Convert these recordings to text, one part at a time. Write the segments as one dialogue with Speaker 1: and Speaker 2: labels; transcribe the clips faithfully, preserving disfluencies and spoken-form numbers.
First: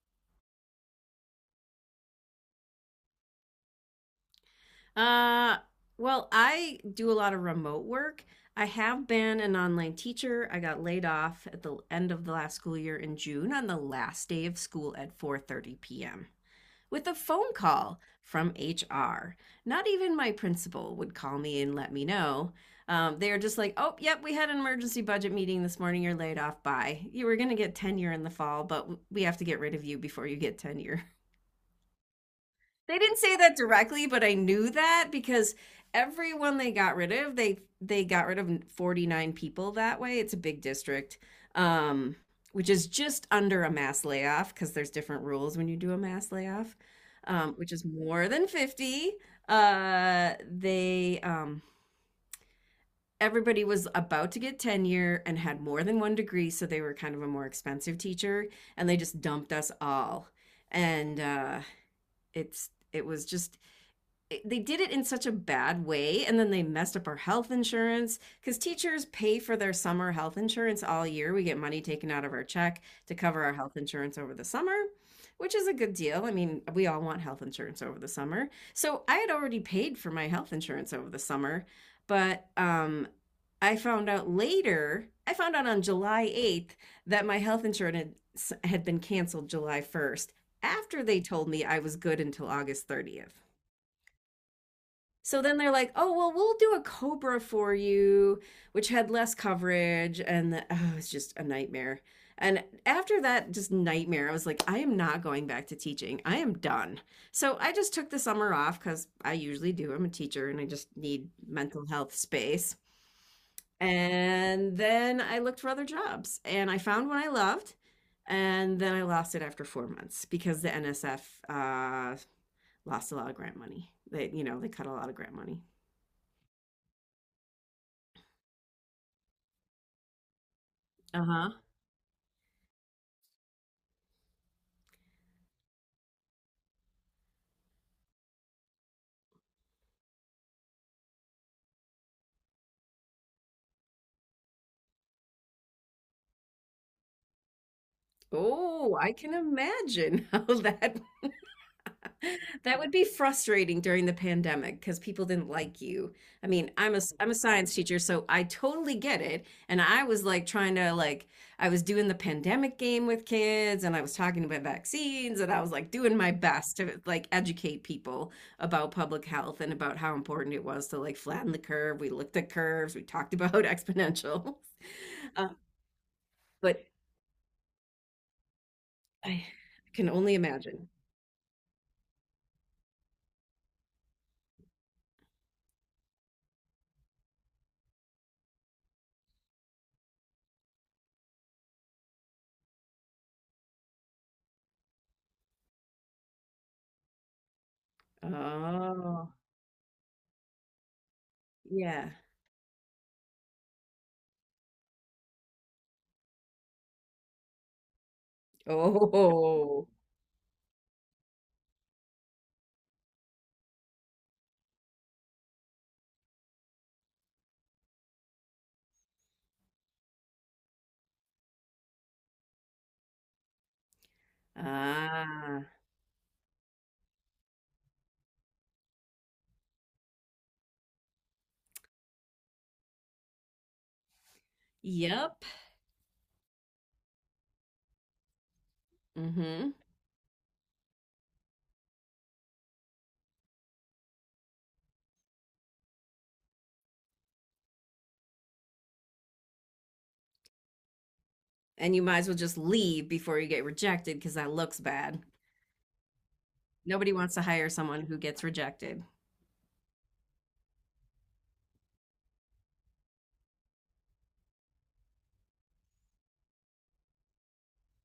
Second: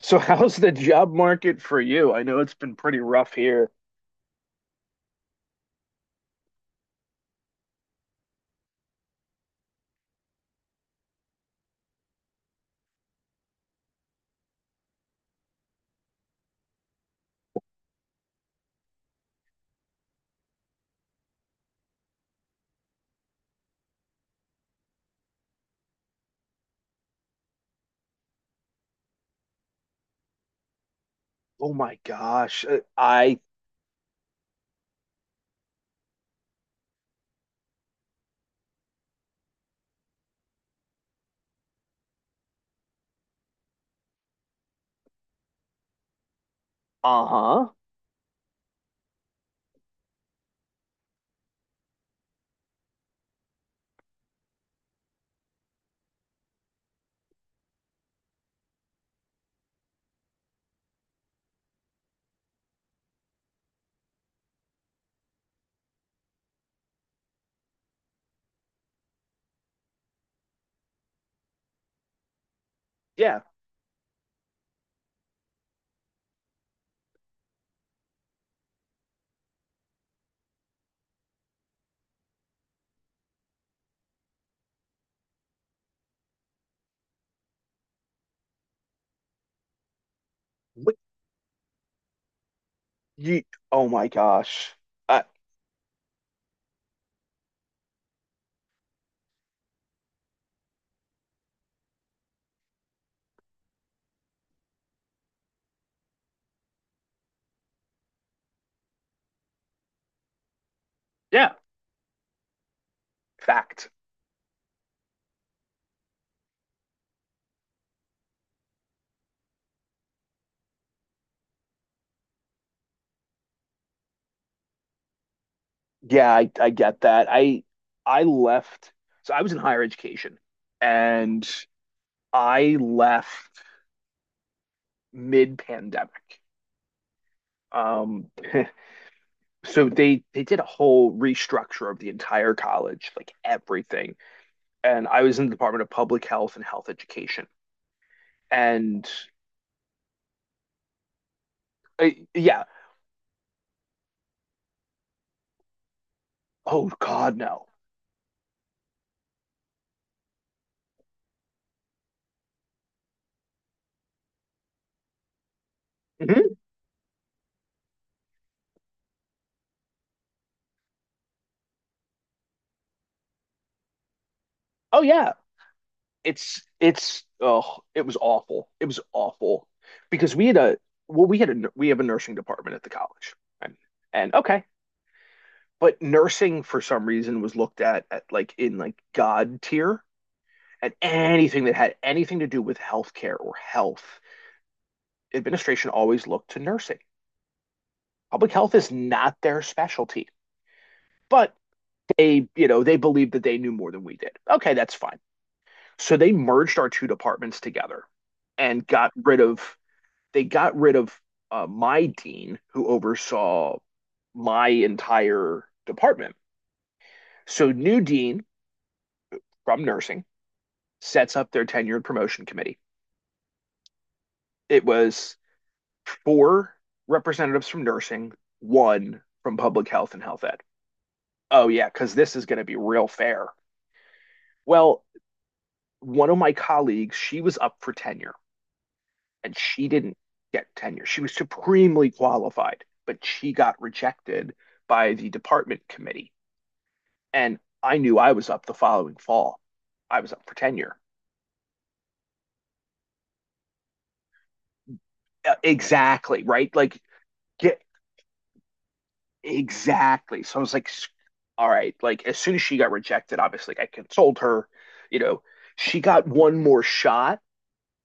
Speaker 1: So how's the job market for you? I know it's been pretty rough here.
Speaker 2: Uh, well, I do a lot of remote work. I have been an online teacher. I got laid off at the end of the last school year in June on the last day of school at four thirty p m with a phone call from H R. Not even my principal would call me and let me know. Um, they are just like, "Oh, yep, we had an emergency budget meeting this morning. You're laid off. Bye. You were going to get tenure in the fall, but we have to get rid of you before you get tenure."
Speaker 1: Oh my gosh. Uh,
Speaker 2: They didn't say
Speaker 1: I.
Speaker 2: that directly, but I knew that because everyone they got rid of, they they got rid of forty-nine people that way. It's a big district. Um, which is just under a mass layoff because there's different rules when you do a mass layoff, um,
Speaker 1: Uh-huh.
Speaker 2: which is more than fifty. Uh, they um, everybody was about to get tenure and had more than one degree, so they were kind of a more expensive teacher, and they just dumped us all. And uh, it's it was just they did it in such a bad way, and then they messed up our health insurance because teachers pay for their summer health insurance all year. We get money taken out of our check to
Speaker 1: Yeah.
Speaker 2: cover our health insurance over the summer, which is a good deal. I mean, we all want health insurance over the summer. So I had already paid for my health insurance over the summer, but um, I found out later, I found out on july eighth that my health insurance had been canceled july first
Speaker 1: What?
Speaker 2: after they told me I was good until august thirtieth.
Speaker 1: You? Oh my gosh. Uh
Speaker 2: So then they're like, "Oh, well, we'll do a Cobra for you," which had less coverage, and the, oh, it's just a nightmare. And after that, just nightmare. I was like, "I am not going back to teaching. I am done." So I just took the summer off because I usually do. I'm a teacher, and I just need
Speaker 1: yeah,
Speaker 2: mental health space.
Speaker 1: fact.
Speaker 2: And then I looked for other jobs, and I found one I loved, and then I lost it after four months because the N S F uh, lost a lot of grant money. They, you know, they cut a lot of grant money.
Speaker 1: Yeah, I I get that. I I left. So I was in higher education and
Speaker 2: Uh-huh.
Speaker 1: I left mid-pandemic. Um so they they did a whole restructure of the entire college, like everything. And I was in the Department of Public Health and Health Education.
Speaker 2: Oh,
Speaker 1: and
Speaker 2: I can imagine how that
Speaker 1: uh, yeah.
Speaker 2: that would be frustrating during the pandemic because people didn't like you. I mean,
Speaker 1: Oh
Speaker 2: I'm a I'm a
Speaker 1: God, no.
Speaker 2: science teacher, so I totally get it. And I was like trying to, like, I was doing the pandemic game with kids, and I was talking about vaccines, and I was like doing my
Speaker 1: Mhm.
Speaker 2: best to, like, educate people about public health and about how important it was to, like, flatten the curve. We looked at curves, we talked about exponentials.
Speaker 1: Oh yeah,
Speaker 2: Uh,
Speaker 1: it's
Speaker 2: but
Speaker 1: it's oh, it was awful. It was
Speaker 2: I
Speaker 1: awful
Speaker 2: can
Speaker 1: because
Speaker 2: only
Speaker 1: we had a
Speaker 2: imagine.
Speaker 1: well, we had a we have a nursing department at the college, and, and okay, but nursing for some reason was looked at at like in like God tier, and anything that had anything to do with healthcare or health administration always looked to nursing. Public health is
Speaker 2: Oh,
Speaker 1: not their specialty, but
Speaker 2: yeah.
Speaker 1: they you know they believed that they knew more than we did. Okay, that's fine. So they merged our two departments together and got rid of
Speaker 2: Oh,
Speaker 1: they got rid of uh, my dean who oversaw my entire department. So new dean from nursing sets up their tenure and promotion committee. It was
Speaker 2: ah,
Speaker 1: four representatives from nursing, one from public health and health ed. Oh yeah, because this is going to be real fair. Well,
Speaker 2: yep.
Speaker 1: one of my colleagues, she was up for tenure and
Speaker 2: Mm-hmm.
Speaker 1: she didn't get tenure. She was supremely qualified, but she got rejected by the department committee. And I knew I was up the following fall. I was up for tenure.
Speaker 2: And you might as well just leave before you get rejected because that looks bad.
Speaker 1: Uh, Exactly, right? Like,
Speaker 2: Nobody wants to hire
Speaker 1: get
Speaker 2: someone who gets rejected.
Speaker 1: exactly. So I was like, all right, like as soon as she got rejected, obviously, like, I consoled her, you know, she got one more shot.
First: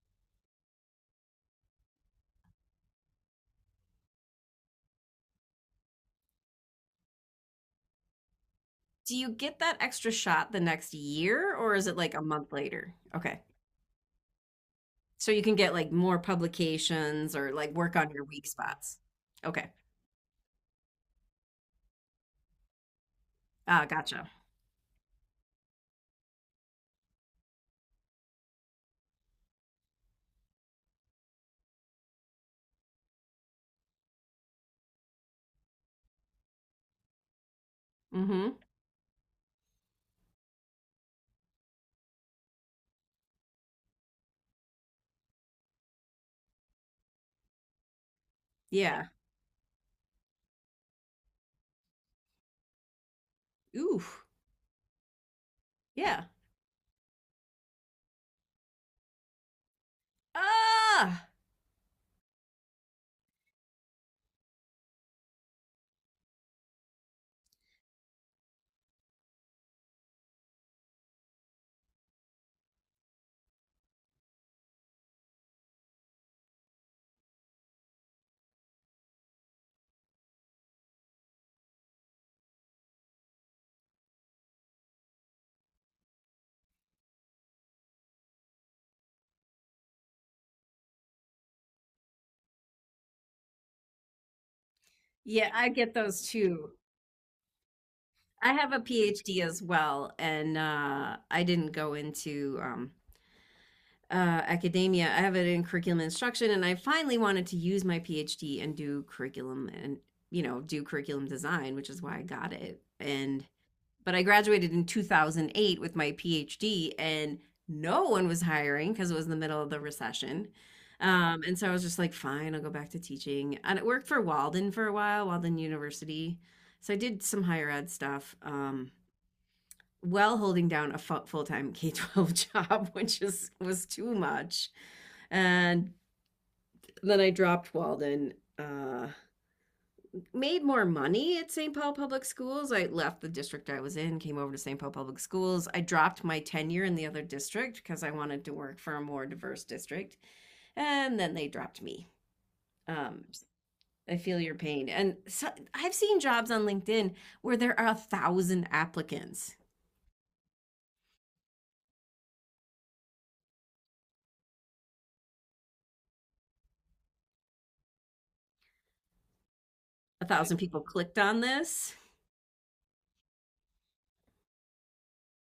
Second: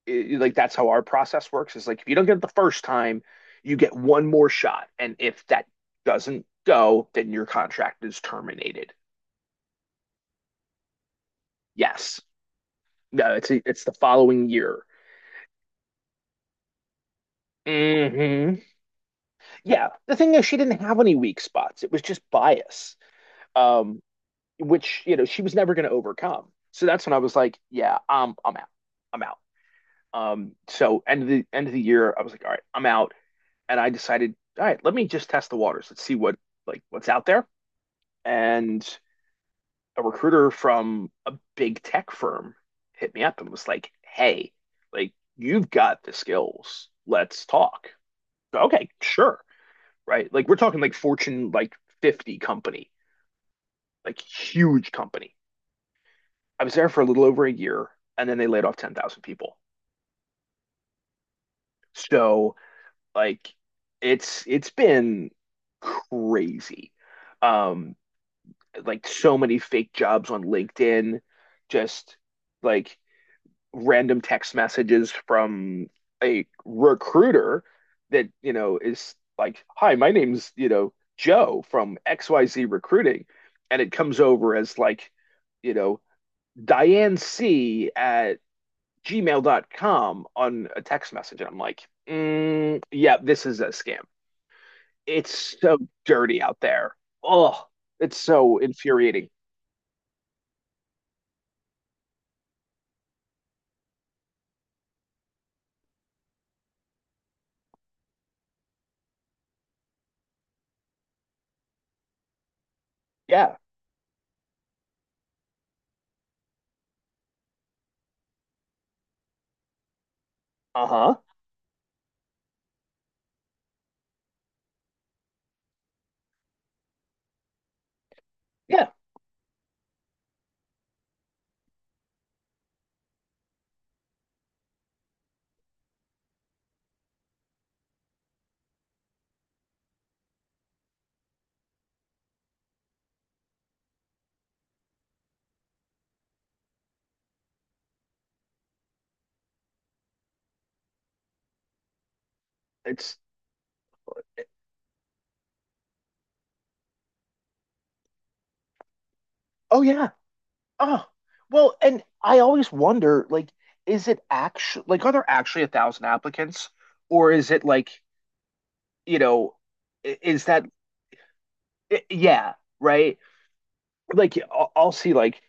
Speaker 1: It, like that's how our process works, is like, if you don't get it the first time you get one more shot, and if that doesn't go, then your contract is terminated.
Speaker 2: Do you get that extra shot the next year or is it like
Speaker 1: Yes.
Speaker 2: a month later?
Speaker 1: No,
Speaker 2: Okay.
Speaker 1: it's a, it's the following year.
Speaker 2: So you can get like more publications or like work on your weak
Speaker 1: Hmm.
Speaker 2: spots. Okay.
Speaker 1: Yeah, the thing is she didn't have any weak spots. It was just bias,
Speaker 2: Ah,
Speaker 1: um
Speaker 2: gotcha.
Speaker 1: which you know she was never going to overcome. So that's when I was like, yeah, um I'm out. I'm out. Um so end of the end of the year, I was like, all right, I'm out. And I decided, all right, let me just test the waters, let's see what like what's out there.
Speaker 2: Mm-hmm.
Speaker 1: And a recruiter from a big tech firm hit me up and was like, hey, like, you've got the skills. Let's talk. Okay,
Speaker 2: Yeah.
Speaker 1: sure. Right. Like, we're talking, like, Fortune, like fifty company,
Speaker 2: Ooh.
Speaker 1: like huge company.
Speaker 2: Yeah.
Speaker 1: I was there for a little over a year, and then they laid off ten thousand people.
Speaker 2: Ah.
Speaker 1: So, like, it's it's been crazy. Um, like so many fake jobs on LinkedIn, just like random text messages from a recruiter that, you know, is like, hi, my name's, you know, Joe from X Y Z Recruiting. And it comes over as like, you know, Diane C at Gmail dot com on a text message. And I'm like, mm, yeah, this is a scam.
Speaker 2: Yeah,
Speaker 1: It's
Speaker 2: I
Speaker 1: so
Speaker 2: get those
Speaker 1: dirty out
Speaker 2: too.
Speaker 1: there. Oh, it's
Speaker 2: I
Speaker 1: so
Speaker 2: have a
Speaker 1: infuriating.
Speaker 2: PhD as well, and uh, I didn't go into um, uh, academia. I have it in curriculum instruction, and I finally wanted to use my PhD and do curriculum and, you know, do curriculum design, which is why I got it. And,
Speaker 1: Yeah.
Speaker 2: but I graduated in two thousand eight with my PhD, and no one was hiring because it was the middle of the recession.
Speaker 1: Uh-huh.
Speaker 2: Um, and so I was just like, fine, I'll go back to teaching. And it worked for Walden for a while, Walden University. So I did some higher ed stuff.
Speaker 1: Yeah.
Speaker 2: Um, while holding down a full time K 12 job, which is, was too much. And then I dropped Walden. Uh, made more money at Saint Paul Public Schools. I left the district I was in, came over to Saint Paul Public Schools. I dropped my tenure in the other district because I wanted to work for a more diverse district. And then they dropped me.
Speaker 1: It's,
Speaker 2: Um, I feel your pain. And so I've seen jobs on LinkedIn where there are a thousand applicants,
Speaker 1: oh, yeah. Oh, well, and I always wonder, like, is it actually, like, are there actually a thousand applicants, or is it like, you know, i-
Speaker 2: a
Speaker 1: is
Speaker 2: thousand
Speaker 1: that
Speaker 2: people clicked on this.
Speaker 1: i- yeah, right? Like, I'll, I'll see, like,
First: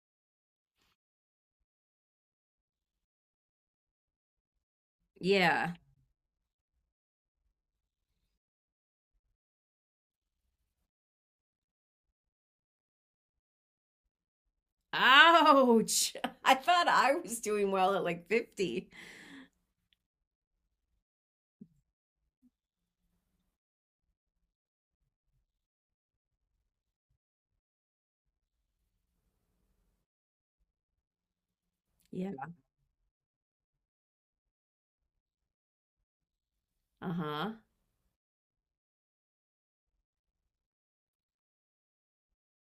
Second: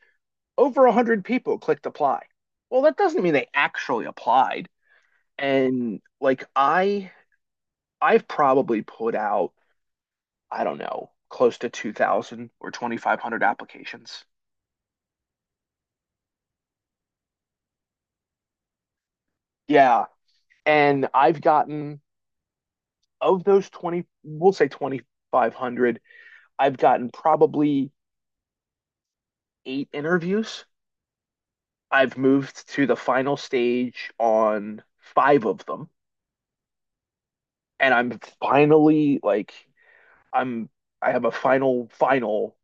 Speaker 1: over a hundred people clicked apply. Well, that doesn't mean they actually applied.
Speaker 2: Yeah.
Speaker 1: And like, I I've probably put out, I don't know, close to two thousand or twenty five hundred applications.
Speaker 2: Ouch. I thought I was doing well at like fifty.
Speaker 1: Yeah, and I've gotten, of those twenty, we'll say twenty five hundred, I've gotten probably eight interviews. I've
Speaker 2: Yeah.
Speaker 1: moved to the final stage on five of them,
Speaker 2: Uh huh.
Speaker 1: and I'm finally like, I'm I have a final final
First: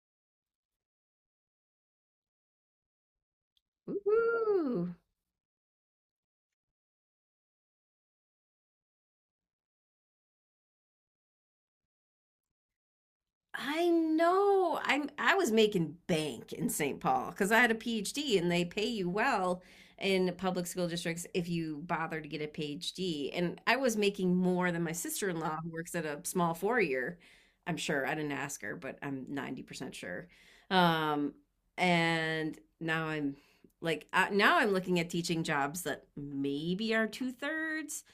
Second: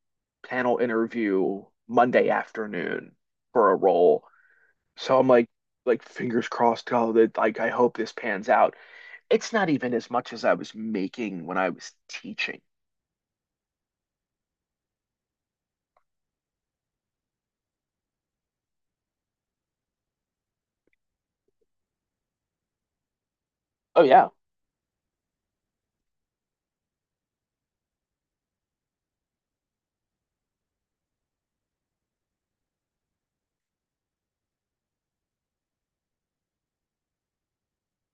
Speaker 1: panel interview Monday afternoon for a role.
Speaker 2: Woo.
Speaker 1: So I'm like, like fingers crossed, oh that, like, I hope this pans out. It's not even as much as I was making when I was teaching.
Speaker 2: I know. I'm I was making bank in Saint Paul because I had a PhD and they pay you well in public school districts if you bother to get a PhD. And I was
Speaker 1: Oh yeah.
Speaker 2: making more than my sister-in-law who works at a small four-year. I'm sure. I didn't ask her, but I'm ninety percent sure. Um, and now I'm like uh, now I'm looking at teaching jobs that maybe are two-thirds.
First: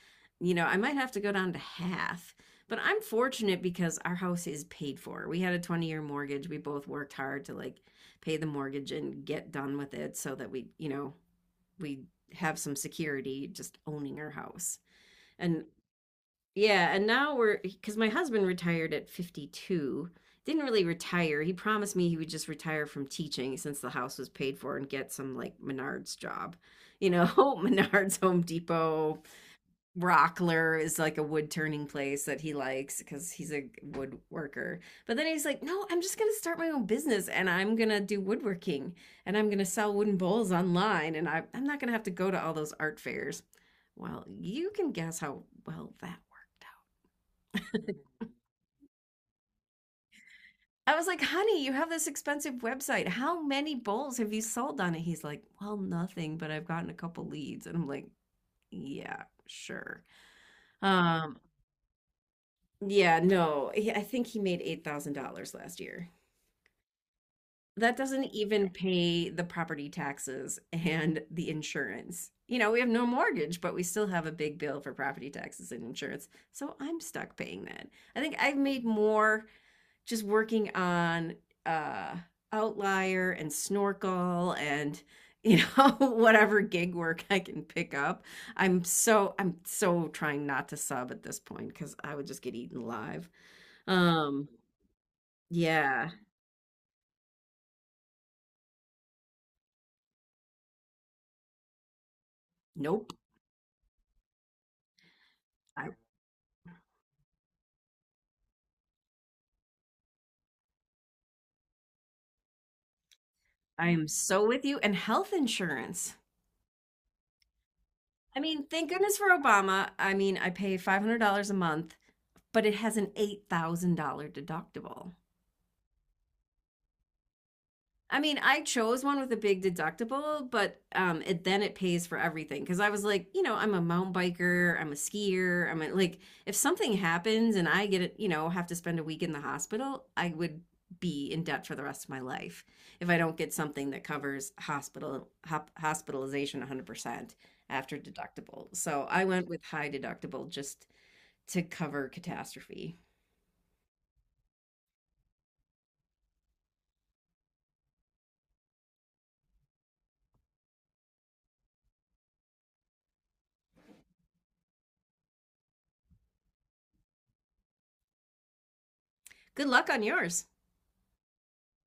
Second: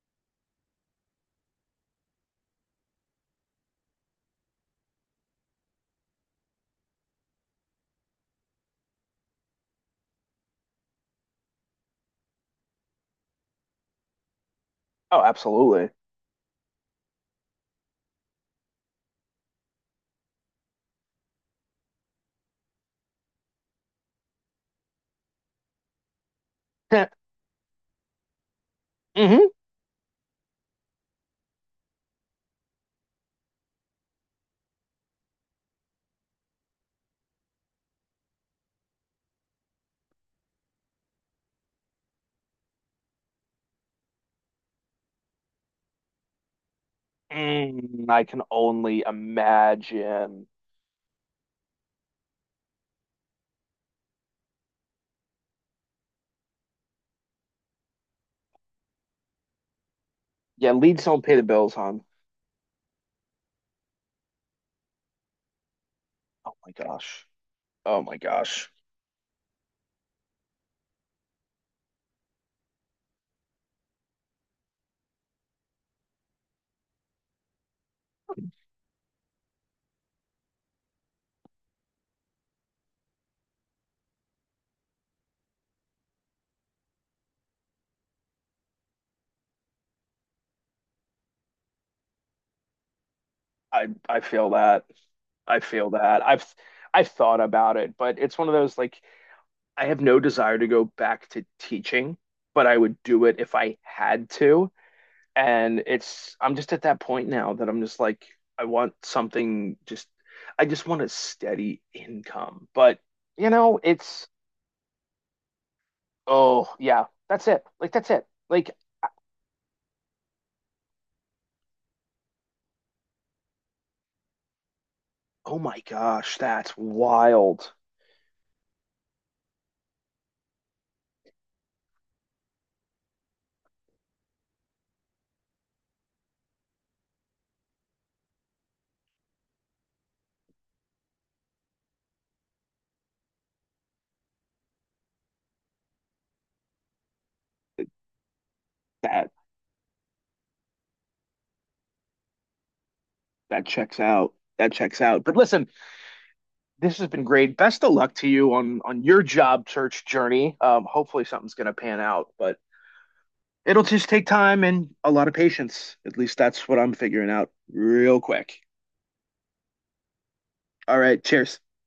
Speaker 2: You know, I might have to go down to half, but I'm fortunate because our house is paid for. We had a twenty year mortgage. We both worked hard to like pay the mortgage and get done with it so that we, you know, we have some security just owning our house.
Speaker 1: Oh,
Speaker 2: And,
Speaker 1: absolutely.
Speaker 2: yeah, and now we're, because my husband retired at fifty-two. Didn't really retire. He promised me he would just retire from teaching since the house was paid for and get some like Menards job. You know, Menards, Home Depot,
Speaker 1: Hmm.
Speaker 2: Rockler is like a wood turning place that he likes because he's a woodworker. But then he's like, no, I'm just going to start my own business and I'm going to do woodworking and I'm going to sell wooden bowls online, and I, I'm not going to have to go to all those art fairs. Well, you can guess how well that worked
Speaker 1: Mm, I can only imagine.
Speaker 2: out. I was like, honey, you have this expensive website. How many bowls have you sold on it? He's like, well, nothing, but I've gotten a couple leads. And I'm like, yeah, sure.
Speaker 1: Yeah, leads don't pay
Speaker 2: Um,
Speaker 1: the bills, hon.
Speaker 2: Yeah, no. he- I think he made eight thousand dollars last year.
Speaker 1: Oh my gosh.
Speaker 2: That
Speaker 1: Oh my
Speaker 2: doesn't
Speaker 1: gosh.
Speaker 2: even pay the property taxes and the insurance. You know, we have no mortgage, but we still have a big bill for property taxes and insurance. So I'm stuck paying that. I think I've made more just working on uh Outlier and Snorkel and you know whatever gig work I can pick up. I'm so I'm so trying not to sub at this point because I would just get eaten alive.
Speaker 1: I I
Speaker 2: Um
Speaker 1: feel that. I feel
Speaker 2: yeah.
Speaker 1: that. I've I've thought about it, but it's one of those, like, I have no desire to go back to teaching, but I would
Speaker 2: Nope.
Speaker 1: do it if I had to. And
Speaker 2: I
Speaker 1: it's I'm just at that point now that I'm just like, I want something, just I just want a steady income. But you know,
Speaker 2: I am
Speaker 1: it's,
Speaker 2: so with you. And health insurance.
Speaker 1: oh yeah, that's it. Like that's it.
Speaker 2: I mean,
Speaker 1: Like,
Speaker 2: thank goodness for Obama. I mean, I pay five hundred dollars a month, but it has an eight thousand dollars deductible.
Speaker 1: oh my gosh, that's wild.
Speaker 2: I mean, I chose one with a big deductible, but um, it then it pays for everything because I was like, you know, I'm a mountain biker, I'm a skier, I'm a, like, if something happens and I get it, you know, have to spend a week in the hospital, I would be in debt for the rest of my life if I don't get something that covers hospital hop, hospitalization one hundred percent after deductible. So I
Speaker 1: That
Speaker 2: went with high deductible just to cover catastrophe.
Speaker 1: that checks out. That checks out. But listen, this has been great. Best of luck to you on on your job search journey. Um, hopefully something's gonna pan out, but it'll just take time and a lot of patience. At least that's what I'm figuring out real quick.
Speaker 2: Good luck on yours.
Speaker 1: All right, cheers.